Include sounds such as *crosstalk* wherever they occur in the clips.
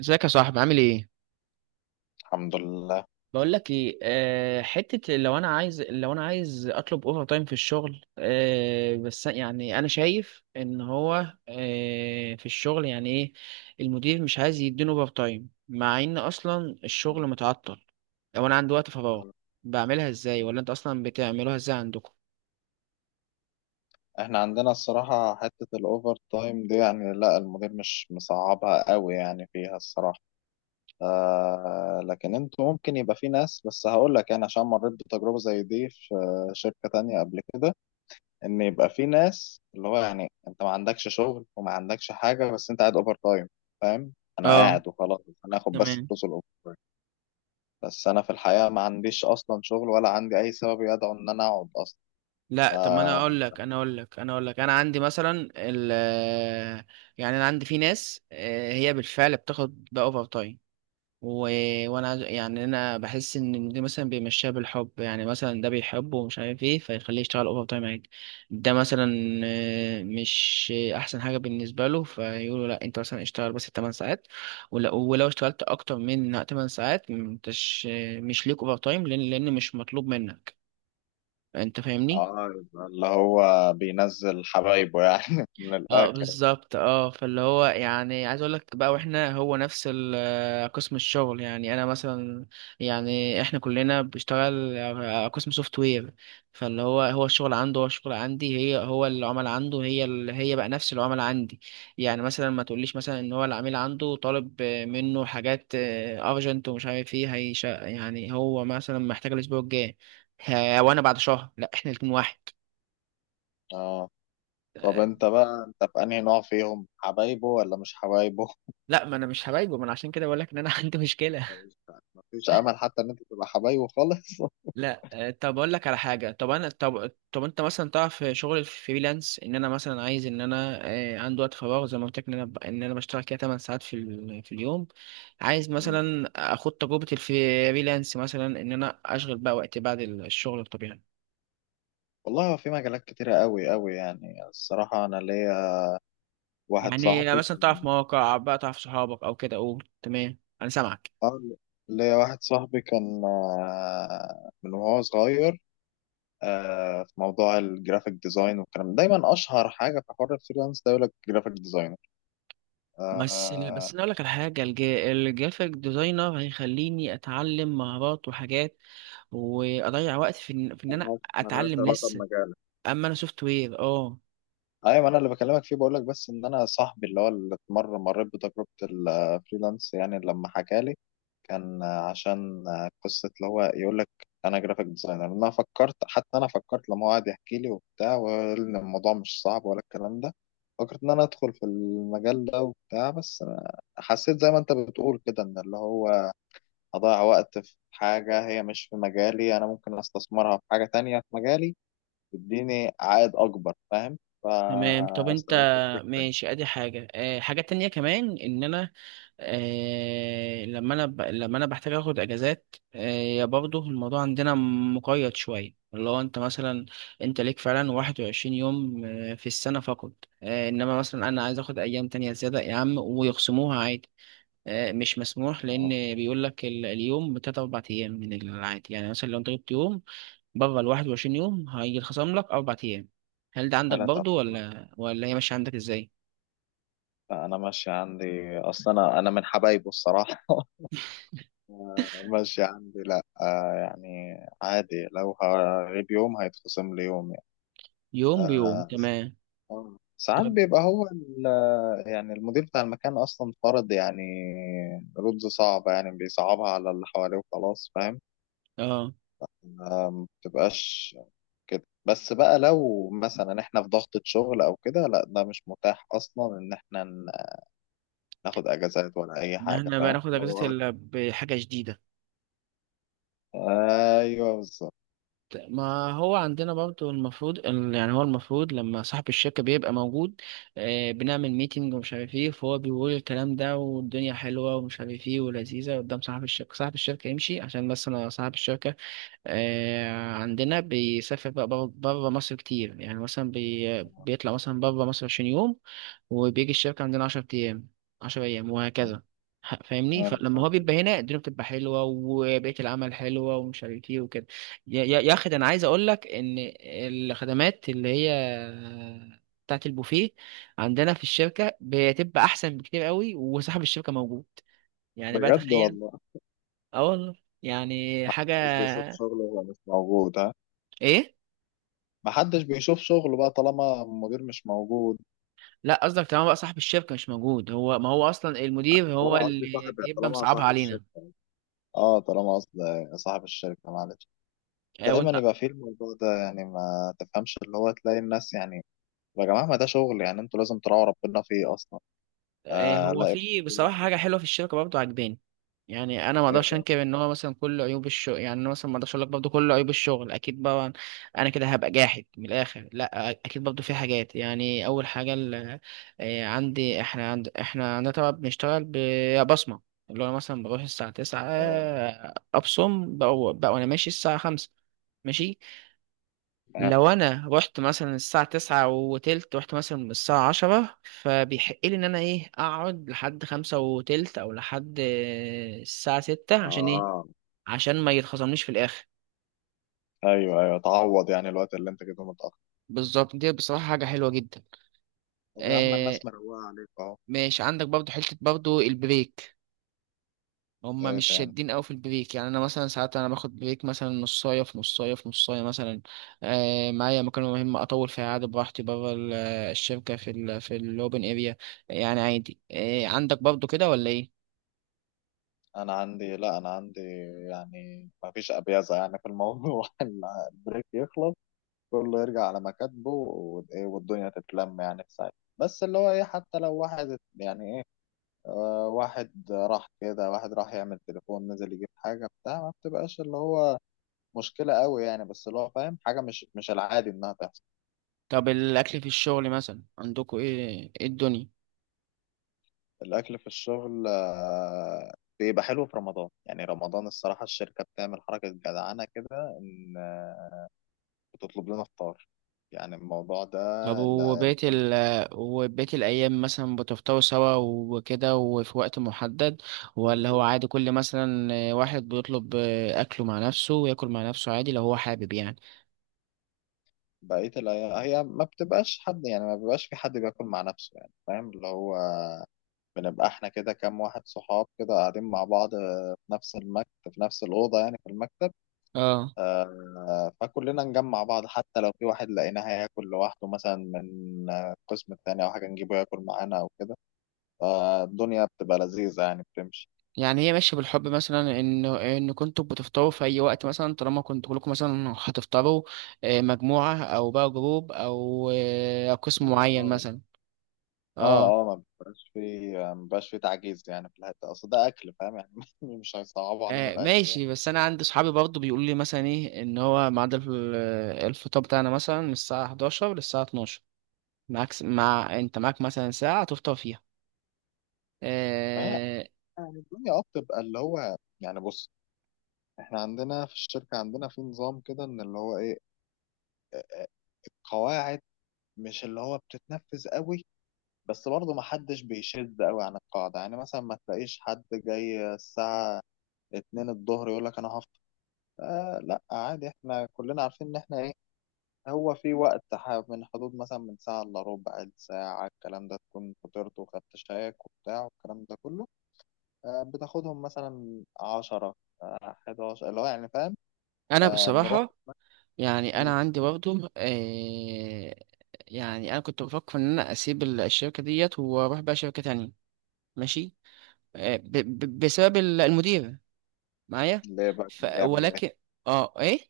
ازيك يا صاحبي؟ عامل ايه؟ الحمد لله. بقول لك ايه، حته لو انا عايز لو انا عايز اطلب اوفر تايم في الشغل. بس يعني انا شايف ان هو في الشغل يعني ايه، المدير مش عايز يديني اوفر تايم مع ان اصلا الشغل متعطل. لو انا عندي وقت فراغ، بعملها ازاي؟ ولا انت اصلا بتعملوها ازاي عندكم؟ احنا عندنا الصراحة حتة الأوفر تايم دي يعني لا، المدير مش مصعبها قوي يعني فيها الصراحة. آه لكن انتوا ممكن يبقى في ناس، بس هقول لك انا عشان مريت بتجربة زي دي في شركة تانية قبل كده، ان يبقى في ناس اللي هو يعني انت ما عندكش شغل وما عندكش حاجة بس انت قاعد اوفر تايم، فاهم؟ انا اه. قاعد وخلاص، انا اخد بس تمام. فلوس الاوفر تايم، بس انا في الحقيقة ما عنديش اصلا شغل ولا عندي اي سبب يدعو ان انا اقعد اصلا. لا، طب ما آه، انا اقول لك انا عندي مثلا ال- يعني انا عندي في ناس، هي بالفعل بتاخد بقى اوفر تايم. و... يعني انا بحس ان دي مثلا بيمشيها بالحب، يعني مثلا ده بيحبه ومش عارف ايه فيخليه يشتغل اوفر تايم عادي. ده مثلا مش احسن حاجه بالنسبه له، فيقولوا لا انت مثلا اشتغل بس 8 ساعات. ولو اشتغلت اكتر من 8 ساعات مش ليك اوفر تايم، لان مش مطلوب منك. انت فاهمني؟ اه يبقى اللي هو بينزل حبايبه يعني *laughs* من اه الاخر. بالظبط. اه فاللي هو يعني عايز اقول لك بقى، واحنا هو نفس قسم الشغل، يعني انا مثلا يعني احنا كلنا بنشتغل قسم سوفت وير. فاللي هو، هو الشغل عنده، هو الشغل عندي، هي هو العمل عنده، هي بقى نفس العمل عندي. يعني مثلا ما تقوليش مثلا ان هو العميل عنده طالب منه حاجات ارجنت ومش عارف ايه هيش، يعني هو مثلا محتاج الاسبوع الجاي. وانا بعد شهر. لا، احنا الاتنين واحد. اه طب آه. انت بقى، انت في انهي نوع فيهم؟ حبايبه ولا مش حبايبه؟ لا، ما انا مش هبايجه، ما انا عشان كده بقول لك ان انا *laughs* عندي مشكلة. مفيش مفيش امل حتى ان انت تبقى حبايبه خالص؟ *laughs* لا. طب اقول لك على حاجه. طب انا طب طب انت مثلا تعرف شغل الفريلانس؟ ان انا مثلا عايز ان انا عندي وقت فراغ زي ما قلت لك، ان ان انا بشتغل كده 8 ساعات في في اليوم. عايز مم. مثلا اخد تجربه الفريلانس، مثلا ان انا اشغل بقى وقتي بعد الشغل الطبيعي. والله هو في مجالات كتيرة قوي يعني الصراحة. انا ليا واحد يعني صاحبي مثلا تعرف كان مواقع بقى؟ تعرف صحابك او كده؟ قول تمام، انا سامعك. اه ليا واحد صاحبي كان آه، من وهو صغير آه، في موضوع الجرافيك ديزاين والكلام ده. دايما اشهر حاجة في حوار الفريلانس ده يقول لك جرافيك بس ديزاينر. انا اقول لك على حاجه، الجرافيك ديزاينر هيخليني اتعلم مهارات وحاجات واضيع وقت في إن انا ملهاش اتعلم علاقة لسه. بمجالك. اما انا سوفت وير. اه. ايوه ما انا اللي بكلمك فيه، بقول لك بس ان انا صاحبي اللي هو اللي مره مريت بتجربه الفريلانس، يعني لما حكى لي كان عشان قصه اللي هو يقول لك انا جرافيك ديزاينر. انا فكرت لما هو قعد يحكي لي وبتاع، وقال ان الموضوع مش صعب ولا الكلام ده، فكرت ان انا ادخل في المجال ده وبتاع، بس أنا حسيت زي ما انت بتقول كده ان اللي هو اضيع وقت في حاجه هي مش في مجالي، انا ممكن استثمرها في حاجه تانية في مجالي تديني عائد اكبر، فاهم؟ تمام. طب انت فاستبعدت الفكره يعني. ماشي. ادي حاجة، حاجة تانية كمان ان انا اه لما انا بحتاج اخد اجازات. اه يا برضه الموضوع عندنا مقيد شوية، اللي هو انت مثلا انت ليك فعلا 21 يوم في السنة فقط. اه، انما مثلا انا عايز اخد ايام تانية زيادة يا عم، ويخصموها عادي. اه، مش مسموح، اه، لان بيقول لك اليوم بتلات اربع ايام من العادي. يعني مثلا لو انت جبت يوم بره ال 21 يوم هيتخصم لك أربع أيام. هل ده عندك ثلاث او برضو؟ اربع. ولا هي ماشية عندك إزاي؟ فانا ماشي عندي اصلا، انا من حبايبه الصراحه *laughs* ماشي عندي، لا آه يعني عادي، لو هغيب يوم هيتخصم لي يوم يعني. يوم بيوم. آه. تمام. آه. ساعات طب، بيبقى هو ال- يعني المدير بتاع المكان اصلا فرض يعني رولز صعبة، يعني بيصعبها على اللي حواليه وخلاص، فاهم؟ اه آه، ما بتبقاش كده، بس بقى لو مثلا احنا في ضغطة شغل او كده، لا ده مش متاح اصلا ان احنا ن- ناخد اجازات ولا اي إن حاجة، احنا بقى فاهم ناخد اللي أجازة هو. إلا بحاجة جديدة. ايوه بالظبط. ما هو عندنا برضو المفروض يعني هو المفروض لما صاحب الشركة بيبقى موجود، بنعمل ميتنج ومش عارف ايه، فهو بيقول الكلام ده والدنيا حلوة ومش عارف ايه ولذيذة قدام صاحب الشركة. صاحب الشركة يمشي عشان بس أنا صاحب الشركة عندنا بيسافر بقى بره مصر كتير، يعني مثلا بيطلع مثلا بره مصر 20 يوم، وبيجي الشركة عندنا 10 أيام، 10 أيام وهكذا. فاهمني؟ أيوة فلما هو فاهم. بيبقى هنا الدنيا بتبقى حلوة وبيئة العمل حلوة ومش عارف ايه وكده. يا أخي، ده أنا عايز أقول لك إن الخدمات اللي هي بتاعت البوفيه عندنا في الشركة بتبقى أحسن بكتير قوي، وصاحب الشركة موجود. يعني بقى بجد تخيل. والله. اه والله. يعني حاجة. محدش بيشوف شغله وهو مش موجود ها؟ إيه؟ محدش بيشوف شغله بقى طالما المدير مش موجود. لا، قصدك تمام بقى صاحب الشركة مش موجود؟ هو ما هو أصلا المدير هو طالما قصدي اللي صاحب، بيبقى طالما مصعبها صاحب علينا. الشركة، اه طالما قصدي صاحب الشركة، معلش، دايما وأنت. يبقى فيه الموضوع ده يعني، ما تفهمش اللي هو تلاقي الناس يعني يا جماعة ما ده شغل يعني، انتوا لازم تراعوا ربنا فيه اصلا. آه هو لا. في بصراحة واحد. حاجة حلوة في الشركة برضه عجباني. يعني أنا ما ايه أقدرش بقى؟ أنكر إن هو مثلا كل عيوب الشغل، يعني أنا مثلا ما أقدرش أقول لك برضه كل عيوب الشغل أكيد بقى أنا كده هبقى جاحد من الآخر. لا، أكيد برضه في حاجات. يعني أول حاجة ال- عندي إحنا عند إحنا عندنا طبعا بنشتغل ببصمة. اللي هو مثلا بروح الساعة تسعة، اه. أبصم بقى وأنا ماشي الساعة خمسة. ماشي. اه. لو انا رحت مثلا الساعة تسعة وتلت، رحت مثلا من الساعة عشرة، فبيحق لي ان انا ايه، اقعد لحد خمسة وتلت او لحد الساعة ستة، عشان ايه؟ آه. عشان ما يتخصمنيش في الاخر. ايوه ايوه، تعوض يعني الوقت اللي انت كده متأخر. بالظبط، دي بصراحة حاجة حلوة جدا. طب يا عم آه الناس مروقة عليك اهو. ماشي عندك برضو حتة برضو البريك. هما ايه مش تاني؟ شادين قوي في البريك، يعني انا مثلا ساعات انا باخد بريك مثلا نصايه في نصايه في نصايه مثلا، معايا مكالمه مهمه اطول فيها عادي براحتي بره الشركه، في الاوبن اريا. يعني عادي. عندك برضو كده ولا ايه؟ انا عندي لا، انا عندي يعني ما فيش ابيازة يعني في الموضوع *laughs* البريك يخلص كله يرجع على مكاتبه، وايه، والدنيا تتلم يعني في ساعتها. بس اللي هو ايه، حتى لو واحد يعني ايه، آه واحد راح كده، واحد راح يعمل تليفون، نزل يجيب حاجة بتاع، ما بتبقاش اللي هو مشكلة قوي يعني، بس اللي هو فاهم حاجة مش العادي إنها تحصل. طب الاكل في الشغل مثلا عندكوا ايه؟ ايه الدنيا؟ الأكل في الشغل آه، بيبقى حلو في رمضان. يعني رمضان الصراحة الشركة بتعمل حركة جدعانة كده، إن آه، بتطلب لنا فطار يعني، الموضوع ده. طب لا، وبقية الفرق وبقية الأيام مثلا بتفطروا سوا وكده، وفي وقت محدد؟ ولا هو بتاعي. عادي كل مثلا واحد بيطلب أكله مع نفسه وياكل مع نفسه عادي لو هو حابب يعني؟ بقية الأيام هي ما بتبقاش حد يعني، ما بيبقاش في حد بياكل مع نفسه يعني، فاهم اللي هو. بنبقى احنا كده كام واحد صحاب كده قاعدين مع بعض آه، في نفس المكتب، في نفس الأوضة يعني في المكتب. اه، آه، فكلنا نجمع بعض، حتى لو في واحد لقيناه هياكل لوحده مثلا من آه، القسم التاني أو حاجة، نجيبه ياكل معانا أو كده. فالدنيا بتبقى لذيذة يعني، بتمشي. يعني هي ماشية بالحب مثلا، ان كنتوا بتفطروا في اي وقت مثلا طالما كنتوا كلكم مثلا هتفطروا مجموعة او بقى جروب، او آه، أو اه قسم معين اه. مثلا. اه. اه اه ما بيبقاش في تعجيز يعني في الحتة، أصل ده أكل، فاهم يعني؟ *laughs* مش هيصعبوا علينا الأكل يعني. ماشي، بس انا عندي صحابي برضو بيقولوا لي مثلا ايه ان هو ميعاد الفطار بتاعنا مثلا من الساعة 11 للساعة 12. معاك س- مع انت معاك مثلا ساعة تفطر فيها. فهي آه، يعني الدنيا اه بتبقى اللي هو يعني، بص، احنا عندنا في الشركة، عندنا في نظام كده إن اللي هو إيه، القواعد مش اللي هو بتتنفذ قوي، بس برضه محدش بيشد قوي عن القاعدة، يعني مثلا ما تلاقيش حد جاي الساعة اتنين الظهر يقول لك أنا هفطر. آه لا، عادي احنا كلنا عارفين إن احنا إيه، هو في وقت ح- من حدود مثلا من ساعة إلا ربع، الساعة الكلام ده تكون فطرت وخدت شايك وبتاع والكلام ده كله. آه بتاخدهم مثلا عشرة، آه، حداشر اللي هو يعني، فاهم؟ انا آه نروح. بصراحة يعني مم. انا عندي برضه. يعني انا كنت بفكر ان انا اسيب الشركه ديت واروح بقى شركه تانية. ماشي. ب ب بسبب المدير معايا. ليه بقى؟ كان بيعمل إيه؟ ولكن. اه، ايه؟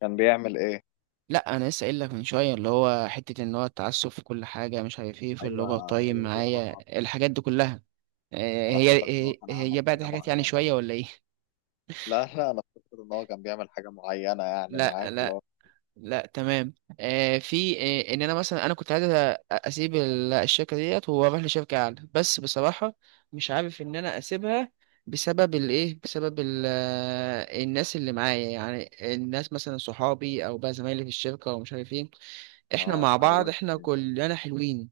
كان بيعمل إيه؟ لا، انا لسه قايل لك من شويه، اللي هو حته ان هو التعسف في كل حاجه مش عارف ايه في ايوه الاوفر تايم هي دي معايا اصعب. الحاجات دي كلها. آه انا هي افتكرت ان هو كان هي عمل بعد حاجه حاجات يعني معينه. شويه ولا ايه؟ لا لا، انا فاكر ان هو كان بيعمل حاجه معينه يعني لا، معاك اللي لا، هو. لا. تمام. في ان انا مثلا كنت عايز اسيب الشركه ديت واروح لشركه اعلى، بس بصراحه مش عارف ان انا اسيبها، بسبب الايه، بسبب ال آه، الناس اللي معايا، يعني الناس مثلا صحابي او بقى زمايلي في الشركه ومش عارف ايه. احنا اه مع بعض، اتعودت. احنا كلنا حلوين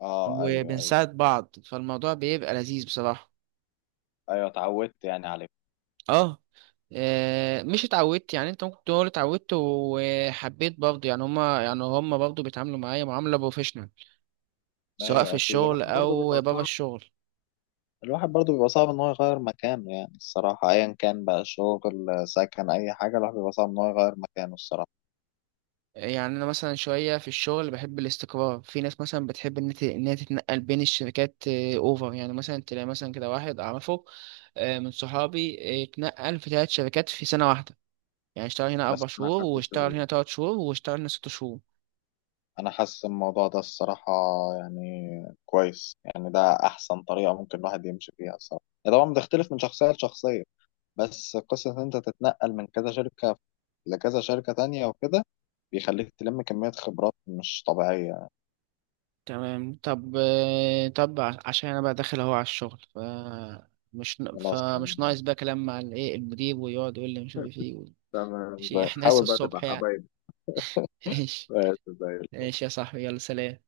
اه ايوه ايوه. وبنساعد بعض، فالموضوع بيبقى لذيذ بصراحه. ايوه اتعودت يعني عليه. اه. مش اتعودت يعني، انت ممكن تقول اتعودت وحبيت برضه، يعني هما برضه بيتعاملوا معايا معاملة بروفيشنال سواء في ايوه اكيد الشغل الواحد برضه او بيبقى بره صعب، الشغل. الواحد برضو بيبقى صعب ان هو يغير مكانه، يعني الصراحه ايا كان بقى شغل، سكن، اي حاجه الواحد بيبقى صعب ان هو يغير مكانه الصراحه. يعني انا مثلا شوية في الشغل بحب الاستقرار، في ناس مثلا بتحب ان هي تتنقل بين الشركات اوفر، يعني مثلا تلاقي مثلا كده واحد اعرفه من صحابي، اتنقل في 3 شركات في سنة واحدة. يعني اشتغل هنا اربع بس انا شهور، حاسس واشتغل ال- هنا تلات شهور، واشتغل هنا ست شهور. انا حاسس الموضوع ده الصراحه يعني كويس، يعني ده احسن طريقه ممكن الواحد يمشي فيها الصراحه، هي طبعا بتختلف من شخصيه لشخصيه، بس قصة إن أنت تتنقل من كذا شركة لكذا شركة تانية وكده بيخليك تلم كمية خبرات مش طبيعية. تمام. طب، عشان انا بقى داخل اهو على الشغل، ف مش ن- خلاص فمش ناقص بقى كلام مع الايه المدير ويقعد يقول لي مش عارف ايه تمام، ماشي، احنا لسه حاول بقى تبقى الصبح يعني. حبايب. *laughs* ايش؟ آه، زي ايش يا صاحبي، يلا سلام.